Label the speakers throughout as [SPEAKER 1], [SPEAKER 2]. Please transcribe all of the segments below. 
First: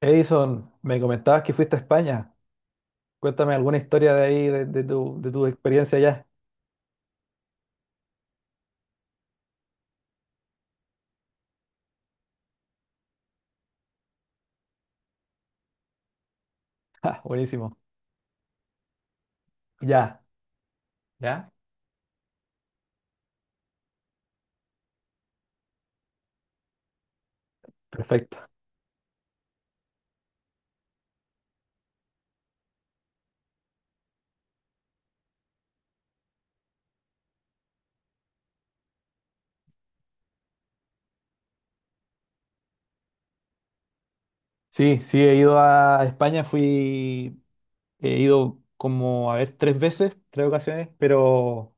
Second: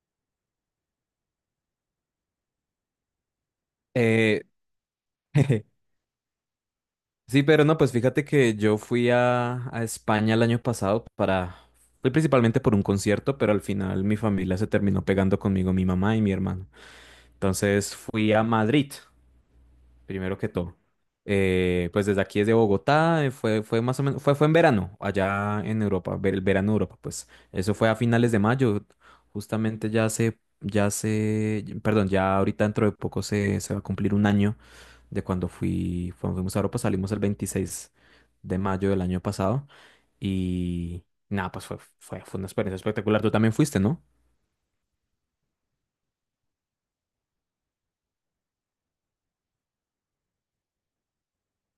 [SPEAKER 1] Edison, me comentabas que fuiste a España. Cuéntame alguna historia de
[SPEAKER 2] Eh,
[SPEAKER 1] ahí, de tu experiencia allá.
[SPEAKER 2] sí, pero no, pues fíjate que yo fui a España el año pasado para... Fui principalmente por un concierto, pero al final mi familia se terminó pegando conmigo, mi mamá y mi hermano.
[SPEAKER 1] Ja, buenísimo.
[SPEAKER 2] Entonces fui a Madrid,
[SPEAKER 1] Ya.
[SPEAKER 2] primero que todo.
[SPEAKER 1] ¿Ya?
[SPEAKER 2] Pues desde aquí, desde Bogotá, fue más o menos, fue en verano, allá en Europa, el verano de Europa, pues eso fue a finales
[SPEAKER 1] Perfecto.
[SPEAKER 2] de mayo, justamente ya ahorita dentro de poco se va a cumplir un año de cuando fui, cuando fuimos a Europa, salimos el 26 de mayo del año pasado y nada, pues fue una experiencia espectacular. Tú también fuiste, ¿no?
[SPEAKER 1] Sí, sí, he ido a España, fui, he ido como, a ver, tres veces, tres ocasiones, pero...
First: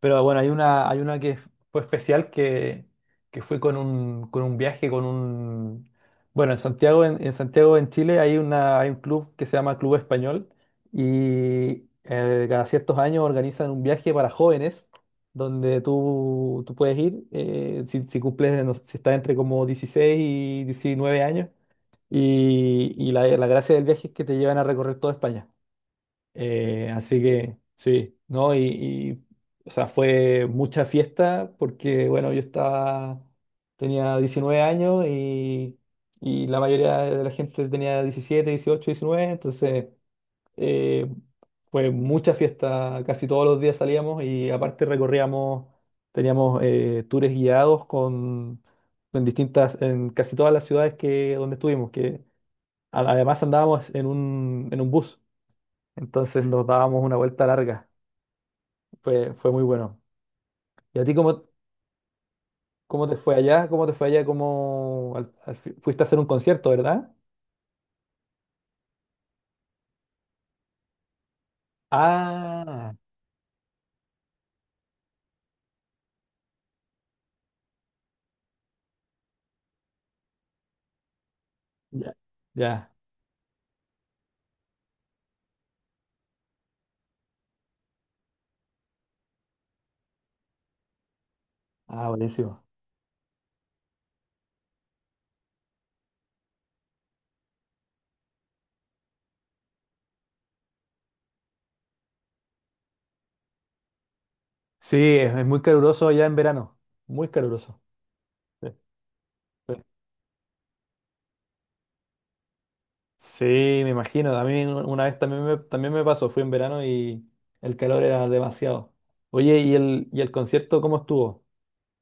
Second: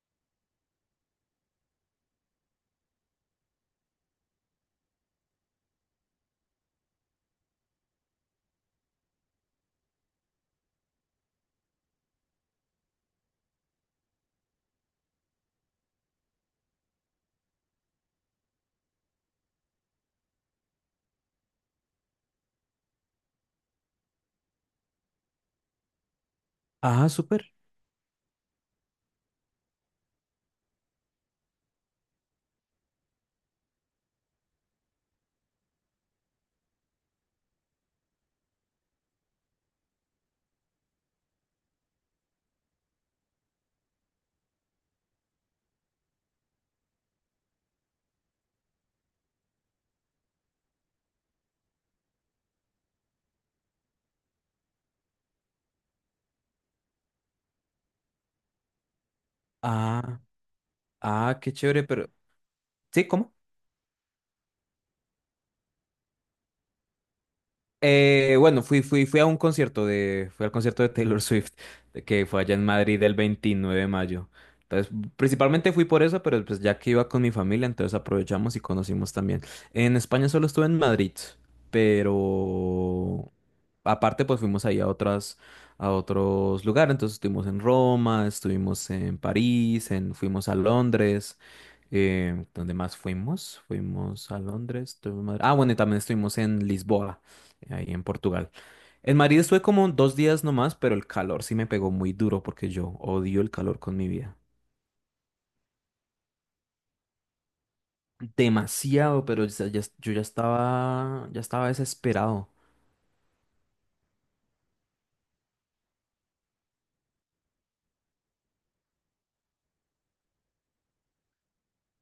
[SPEAKER 1] Pero bueno, hay una que fue especial, que fue con un, viaje, con un... Bueno, en Santiago, en Santiago, en Chile, hay un club que se llama Club Español. Y cada ciertos años organizan un viaje para jóvenes donde tú puedes ir, si cumples, no sé, si estás entre como 16 y 19 años, y, la gracia del viaje es que te llevan a recorrer toda España.
[SPEAKER 2] Ah,
[SPEAKER 1] Así
[SPEAKER 2] súper.
[SPEAKER 1] que sí, ¿no? Y, y, o sea, fue mucha fiesta porque, bueno, yo estaba, tenía 19 años, y la mayoría de la gente tenía 17, 18, 19. Entonces eh, fue mucha fiesta, casi todos los días salíamos, y aparte recorríamos, teníamos, tours guiados con, en distintas, en casi todas las ciudades que, donde estuvimos, que además andábamos en un, bus. Entonces nos dábamos una vuelta larga. Fue muy bueno.
[SPEAKER 2] Ah,
[SPEAKER 1] ¿Y a ti
[SPEAKER 2] ah,
[SPEAKER 1] cómo,
[SPEAKER 2] qué chévere, pero... ¿Sí?
[SPEAKER 1] te fue
[SPEAKER 2] ¿Cómo?
[SPEAKER 1] allá? ¿Cómo te fue allá? ¿Cómo fuiste a hacer un concierto, verdad?
[SPEAKER 2] Bueno, fui a un fui al concierto de Taylor Swift, de que fue allá en
[SPEAKER 1] Ah,
[SPEAKER 2] Madrid el 29 de mayo. Entonces, principalmente fui por eso, pero pues ya que iba con mi familia, entonces aprovechamos y conocimos también. En España solo estuve en Madrid,
[SPEAKER 1] ya. Ya.
[SPEAKER 2] pero aparte pues fuimos ahí a a otros lugares. Entonces estuvimos en Roma, estuvimos en París, fuimos a Londres.
[SPEAKER 1] Ah, buenísimo.
[SPEAKER 2] ¿Dónde más fuimos? Fuimos a Londres. Estuvimos en Madrid. Ah, bueno, y también estuvimos en Lisboa ahí en Portugal. En Madrid estuve como dos días nomás, pero el calor sí me pegó muy duro porque yo odio el calor con mi vida.
[SPEAKER 1] Sí, es muy caluroso allá en verano. Muy caluroso. Sí,
[SPEAKER 2] Demasiado, pero
[SPEAKER 1] sí.
[SPEAKER 2] yo ya estaba desesperado.
[SPEAKER 1] Sí, me imagino. A mí una vez también me pasó. Fui en verano y el calor era demasiado. Oye, ¿y el concierto cómo estuvo?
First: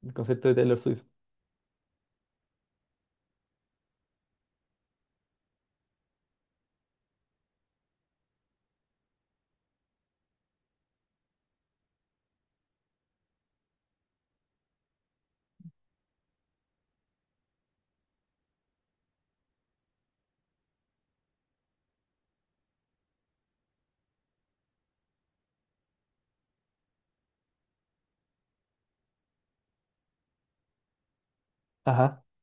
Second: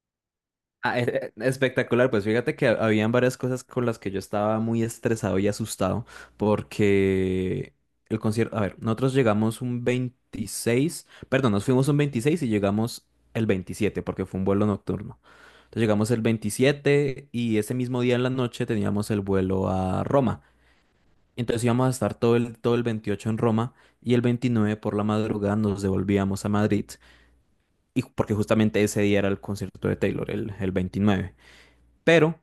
[SPEAKER 1] El concierto de Taylor
[SPEAKER 2] Ah,
[SPEAKER 1] Swift.
[SPEAKER 2] espectacular, pues fíjate que habían varias cosas con las que yo estaba muy estresado y asustado porque el concierto, a ver, nosotros llegamos un 26 perdón, nos fuimos un 26 y llegamos el 27 porque fue un vuelo nocturno. Entonces llegamos el 27 y ese mismo día en la noche teníamos el vuelo a Roma. Entonces íbamos a estar todo el 28 en Roma y el 29 por la madrugada nos devolvíamos a Madrid y porque justamente ese día era el concierto de Taylor, el 29.
[SPEAKER 1] Ajá.
[SPEAKER 2] Pero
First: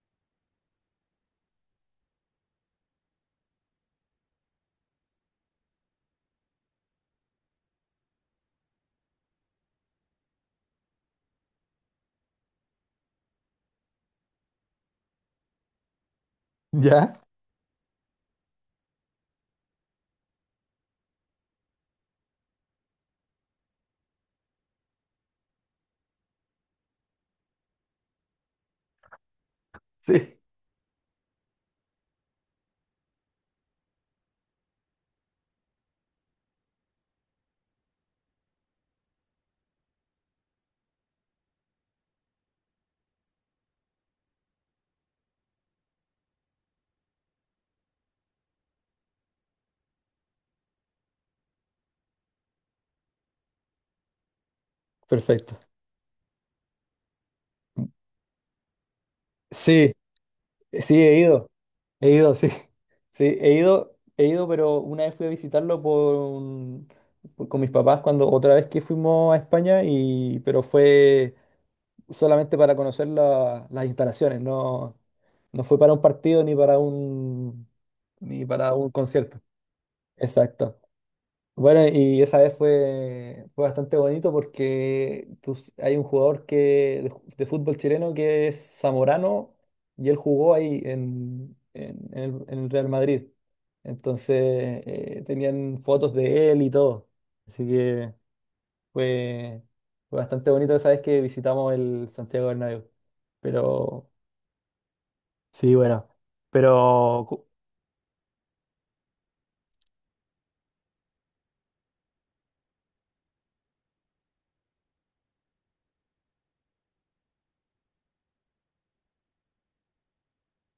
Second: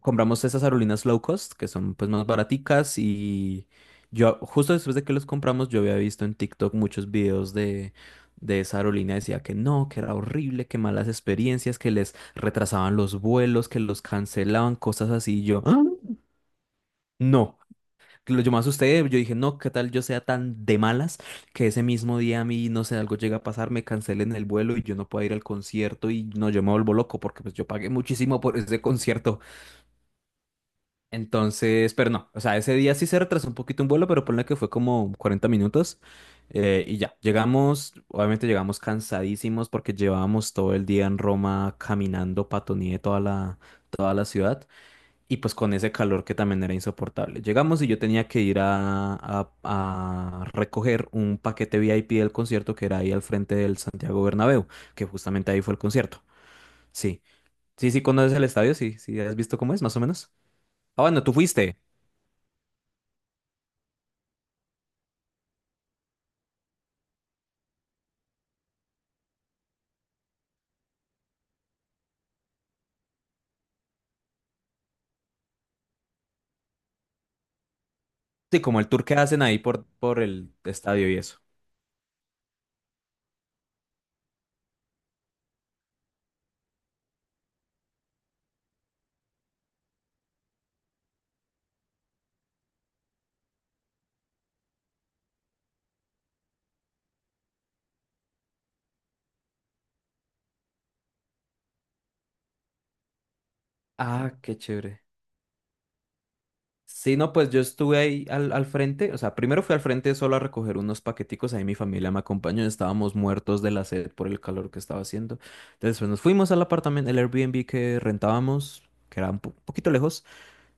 [SPEAKER 2] compramos esas aerolíneas low cost, que son pues más baraticas y yo justo después de que los compramos yo había visto en TikTok muchos videos de esa aerolínea, decía que no, que era horrible, que malas experiencias, que les retrasaban los vuelos, que los cancelaban, cosas así, y yo, "Ah,
[SPEAKER 1] ¿Ya?
[SPEAKER 2] no. Lo yo me asusté, yo dije, no, ¿qué tal yo sea tan de malas que ese mismo día a mí, no sé, algo llega a pasar, me cancelen el vuelo y yo no pueda ir al concierto y no, yo me vuelvo loco porque pues yo pagué muchísimo por ese concierto".
[SPEAKER 1] Sí.
[SPEAKER 2] Entonces, pero no, o sea, ese día sí se retrasó un poquito un vuelo, pero ponle que fue como 40 minutos y ya, llegamos, obviamente llegamos cansadísimos porque llevábamos todo el día en Roma caminando patoné toda la ciudad y pues con ese calor que también era insoportable. Llegamos y yo tenía que ir a recoger un paquete VIP del concierto que era ahí al frente del Santiago Bernabéu, que justamente
[SPEAKER 1] Perfecto.
[SPEAKER 2] ahí fue el concierto. Sí, sí, sí, conoces el estadio, sí, sí, has visto cómo es,
[SPEAKER 1] Sí.
[SPEAKER 2] más o menos.
[SPEAKER 1] Sí,
[SPEAKER 2] Ah, bueno, tú fuiste.
[SPEAKER 1] he ido, sí. Sí, he ido, pero una vez fui a visitarlo con mis papás, cuando otra vez que fuimos a España, y pero fue solamente para conocer las instalaciones, no, no fue para un partido, ni
[SPEAKER 2] Sí,
[SPEAKER 1] para
[SPEAKER 2] como el
[SPEAKER 1] un
[SPEAKER 2] tour que
[SPEAKER 1] concierto.
[SPEAKER 2] hacen ahí por el
[SPEAKER 1] Exacto.
[SPEAKER 2] estadio y eso.
[SPEAKER 1] Bueno, y esa vez fue, fue bastante bonito porque hay un jugador que, de, de fútbol chileno que es Zamorano, y él jugó ahí en el Real Madrid. Entonces tenían fotos de él y todo. Así que fue, fue bastante bonito esa vez que visitamos el Santiago Bernabéu. Pero
[SPEAKER 2] Ah, qué chévere.
[SPEAKER 1] sí, bueno,
[SPEAKER 2] Sí,
[SPEAKER 1] pero
[SPEAKER 2] no,
[SPEAKER 1] cu-
[SPEAKER 2] pues yo estuve ahí al frente, o sea, primero fui al frente solo a recoger unos paqueticos, ahí mi familia me acompañó, estábamos muertos de la sed por el calor que estaba haciendo. Entonces, pues, nos fuimos al apartamento, el Airbnb que rentábamos, que era un poquito lejos.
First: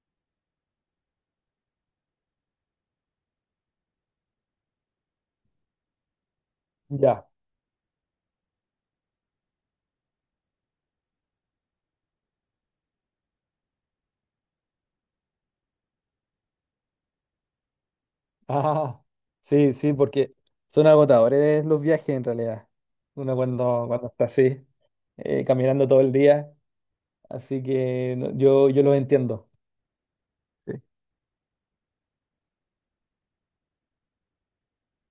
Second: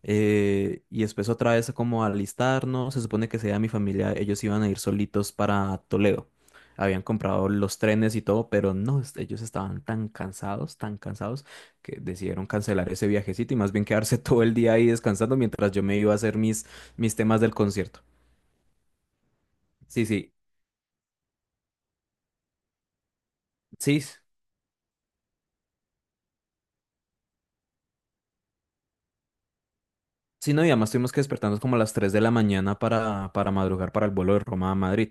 [SPEAKER 2] Y después otra vez como a alistarnos, se supone que sea mi familia, ellos iban a ir solitos para Toledo. Habían
[SPEAKER 1] ya.
[SPEAKER 2] comprado los trenes y todo, pero no, ellos estaban tan cansados, que decidieron cancelar ese viajecito y más bien quedarse todo el día ahí descansando mientras yo me iba a hacer mis temas del concierto.
[SPEAKER 1] Ah, sí, sí,
[SPEAKER 2] Sí, sí,
[SPEAKER 1] porque son agotadores los viajes en realidad. Uno cuando,
[SPEAKER 2] sí,
[SPEAKER 1] cuando está así, caminando todo el día, así que yo, yo los entiendo.
[SPEAKER 2] sí, no, y
[SPEAKER 1] Sí.
[SPEAKER 2] además tuvimos que despertarnos como a las 3 de la mañana para madrugar para el vuelo de Roma a Madrid.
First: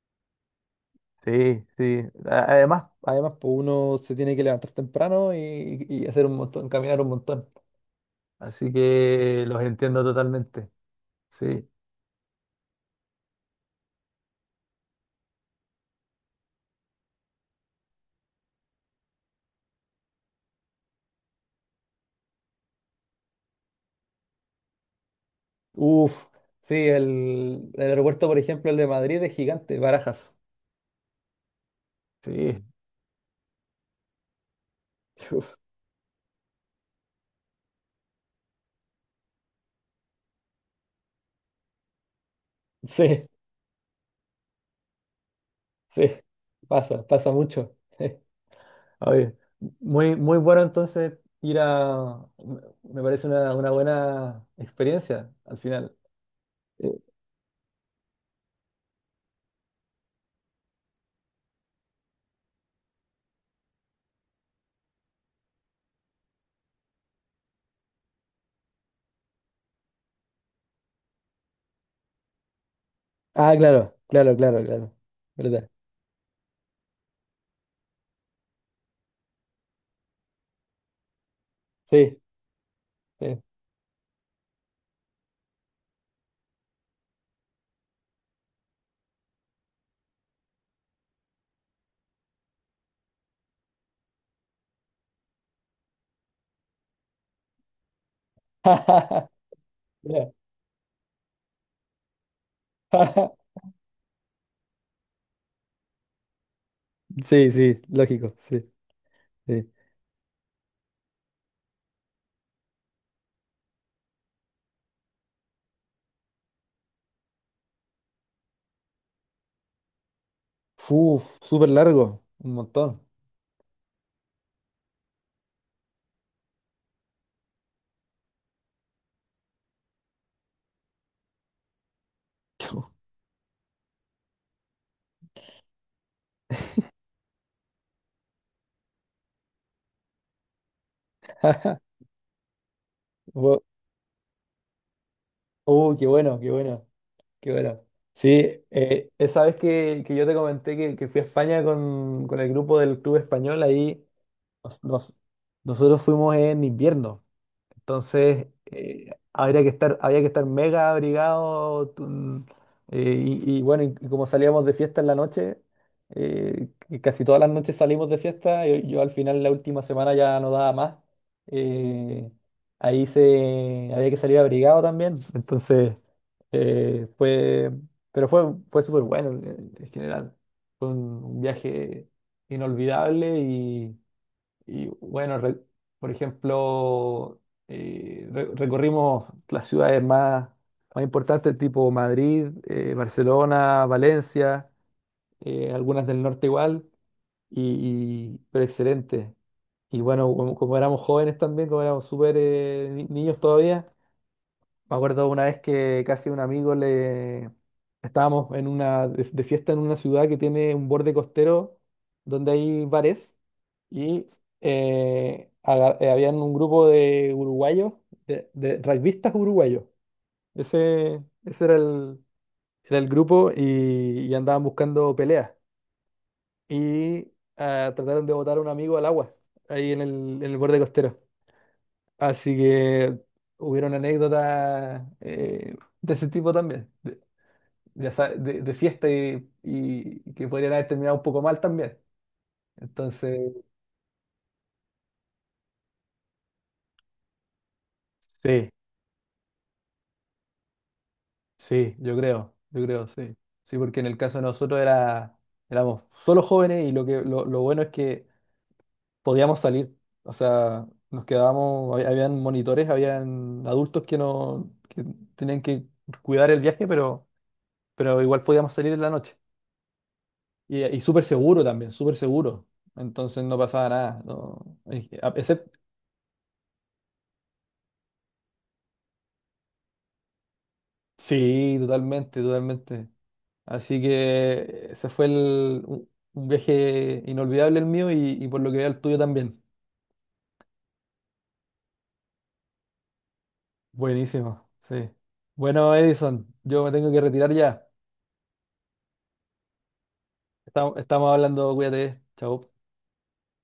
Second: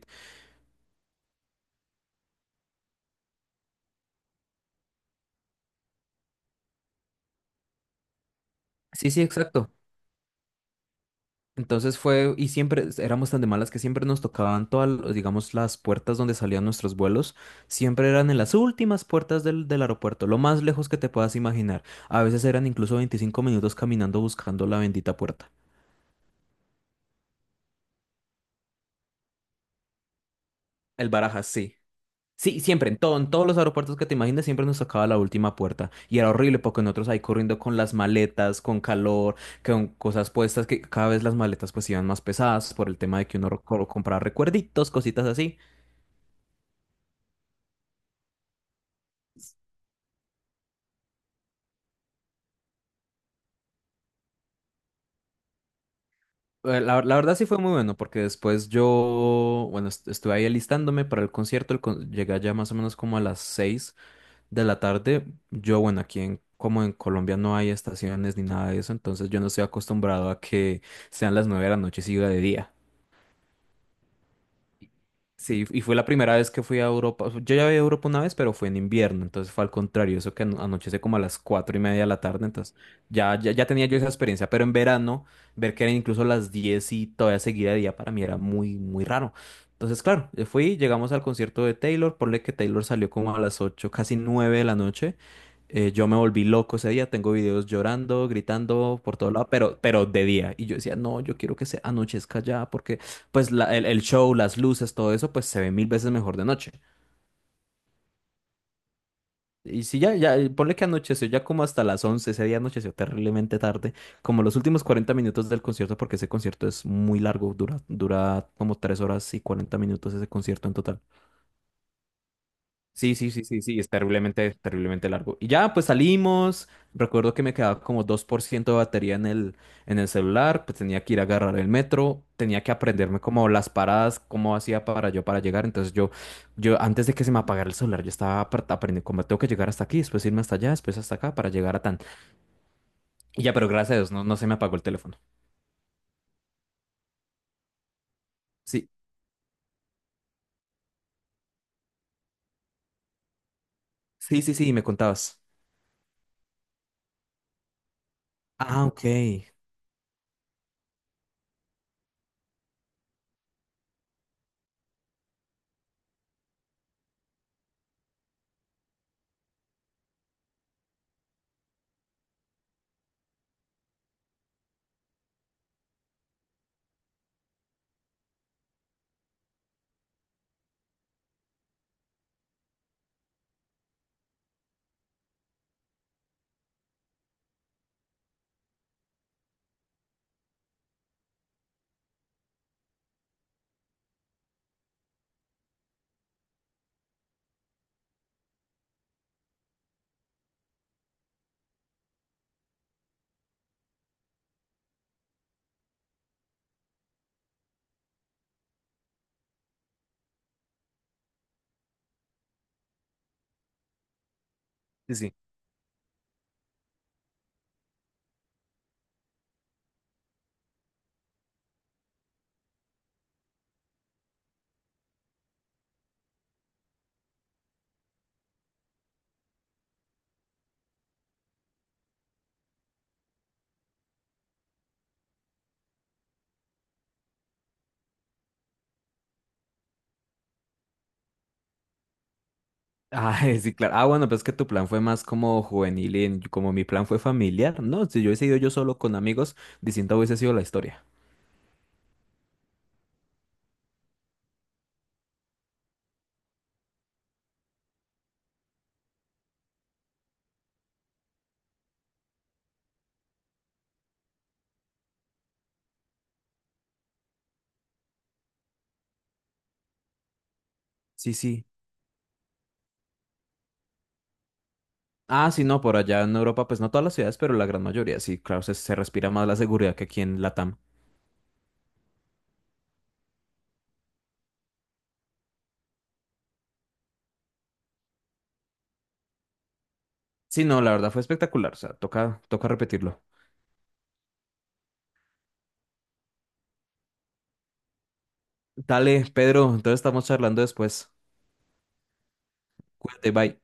[SPEAKER 1] Sí, sí. Además, pues uno se tiene que levantar temprano y hacer un montón, caminar un montón. Así
[SPEAKER 2] Sí, sí,
[SPEAKER 1] que los
[SPEAKER 2] exacto.
[SPEAKER 1] entiendo totalmente. Sí.
[SPEAKER 2] Entonces fue, y siempre éramos tan de malas que siempre nos tocaban todas, digamos, las puertas donde salían nuestros vuelos, siempre eran en las últimas puertas del aeropuerto, lo más lejos que te puedas imaginar. A veces eran incluso 25 minutos caminando buscando la bendita puerta.
[SPEAKER 1] Uf, sí, el aeropuerto, por ejemplo, el de Madrid es gigante, Barajas.
[SPEAKER 2] El Barajas, sí. Sí,
[SPEAKER 1] Sí.
[SPEAKER 2] siempre, en todo, en todos los aeropuertos que te imagines, siempre nos tocaba la última
[SPEAKER 1] Uf,
[SPEAKER 2] puerta. Y era horrible porque nosotros ahí corriendo con las maletas, con calor, con cosas puestas, que cada vez las maletas pues iban más pesadas por el tema de
[SPEAKER 1] sí.
[SPEAKER 2] que uno compraba recuerditos, cositas así.
[SPEAKER 1] Sí, pasa mucho. Oye, muy, muy bueno entonces ir a... Me parece una buena experiencia al final. Eh,
[SPEAKER 2] La verdad sí fue muy bueno porque después yo, bueno, estuve ahí alistándome para el concierto, llegué allá más o menos como a las 6 de la tarde. Yo, bueno, como en Colombia no hay estaciones ni nada de eso, entonces yo no estoy acostumbrado a que sean las 9 de la noche y siga de día.
[SPEAKER 1] Ah, claro, claro, claro, claro.
[SPEAKER 2] Sí,
[SPEAKER 1] ¿Verdad?
[SPEAKER 2] y fue la primera vez que fui a Europa. Yo ya había ido a Europa una vez, pero fue en invierno, entonces fue al contrario, eso que anochece como a las cuatro y media de
[SPEAKER 1] Sí,
[SPEAKER 2] la tarde, entonces
[SPEAKER 1] sí.
[SPEAKER 2] ya tenía yo esa experiencia, pero en verano, ver que eran incluso las 10 y todavía seguía de día para mí era muy, muy raro. Entonces, claro, yo fui, llegamos al concierto de Taylor, ponle que Taylor salió como a las 8 casi 9 de la noche. Yo me volví loco ese día, tengo videos llorando, gritando por todo lado, pero de
[SPEAKER 1] Mira,
[SPEAKER 2] día. Y yo decía, no, yo quiero que se anochezca ya, porque pues el show, las luces, todo eso, pues se ve mil veces mejor de noche.
[SPEAKER 1] Sí, sí, lógico, sí, sí.
[SPEAKER 2] Y si ponle que anocheció ya como hasta las 11 ese día anocheció terriblemente tarde, como los últimos 40 minutos del concierto, porque ese concierto es muy largo, dura como 3 horas y 40 minutos ese concierto en total.
[SPEAKER 1] Uf, súper largo, un montón.
[SPEAKER 2] Sí, sí, sí, sí, sí, es terriblemente, terriblemente largo. Y ya, pues salimos. Recuerdo que me quedaba como 2% de batería en el celular, pues tenía que ir a agarrar el metro, tenía que aprenderme como las paradas, cómo hacía para yo para llegar. Entonces yo antes de que se me apagara el celular, yo estaba aprendiendo cómo tengo que llegar hasta aquí, después irme hasta allá, después hasta acá para llegar a tan. Y ya,
[SPEAKER 1] Bu-
[SPEAKER 2] pero gracias a Dios, no, no se me apagó el teléfono.
[SPEAKER 1] Qué bueno, qué bueno. Qué bueno. Sí,
[SPEAKER 2] Sí,
[SPEAKER 1] esa vez que, yo te comenté que, fui a España con el grupo del Club Español, ahí
[SPEAKER 2] sí, sí, sí,
[SPEAKER 1] nos-
[SPEAKER 2] me
[SPEAKER 1] nos-
[SPEAKER 2] contabas.
[SPEAKER 1] nosotros fuimos en invierno. Entonces,
[SPEAKER 2] Ah, ok. Sí,
[SPEAKER 1] había que estar mega abrigado. Y, y bueno, y como salíamos de fiesta en la noche, que casi todas las noches salimos de fiesta. Yo al final, la última semana ya no daba más. eh, Ahí se, había que salir abrigado también. Entonces, fue, pero fue, fue súper bueno en general. Fue un viaje inolvidable, y bueno, por ejemplo, recorrimos las ciudades más, más importantes, tipo Madrid, Barcelona, Valencia, algunas del norte igual, y, pero excelente. Y bueno, como, como éramos jóvenes también, como éramos súper niños todavía. Me acuerdo una vez que casi un amigo le... Estábamos en de fiesta en una ciudad que tiene un borde costero donde hay bares, y
[SPEAKER 2] sí.
[SPEAKER 1] habían un grupo de uruguayos, de rugbistas uruguayos. Ese, ese era era el grupo, y andaban buscando peleas. Y trataron de botar a un amigo al agua ahí en el borde costero. Así que hubieron anécdotas de ese tipo también, de, de fiesta y que podrían haber terminado un poco mal también.
[SPEAKER 2] Ah,
[SPEAKER 1] Entonces,
[SPEAKER 2] sí, claro. Ah, bueno, pero es que tu plan fue más como juvenil como mi plan fue familiar. No, si yo hubiese ido
[SPEAKER 1] sí,
[SPEAKER 2] yo solo con amigos, distinta hubiese sido la historia.
[SPEAKER 1] sí, yo creo, sí. Sí, porque en el caso de nosotros era, éramos solo jóvenes, y lo que, lo bueno es que podíamos salir. O sea, nos quedábamos, habían monitores, habían adultos que no, que tenían que cuidar el viaje, pero igual podíamos salir en la noche. Y súper
[SPEAKER 2] Sí,
[SPEAKER 1] seguro
[SPEAKER 2] sí.
[SPEAKER 1] también, súper seguro. Entonces no pasaba nada. No,
[SPEAKER 2] Ah, sí,
[SPEAKER 1] excepto,
[SPEAKER 2] no, por allá en Europa, pues no todas las ciudades, pero la gran mayoría, sí, claro, se respira más la seguridad que aquí en Latam.
[SPEAKER 1] sí, totalmente, totalmente. Así que ese fue el, un viaje inolvidable el mío, y por lo que veo el tuyo también.
[SPEAKER 2] Sí, no, la verdad fue espectacular, o sea, toca, toca repetirlo.
[SPEAKER 1] Buenísimo, sí. Bueno, Edison, yo me tengo que retirar ya.
[SPEAKER 2] Dale, Pedro, entonces estamos charlando
[SPEAKER 1] Estamos,
[SPEAKER 2] después.
[SPEAKER 1] estamos hablando, cuídate. Chao.
[SPEAKER 2] Cuídate, bye.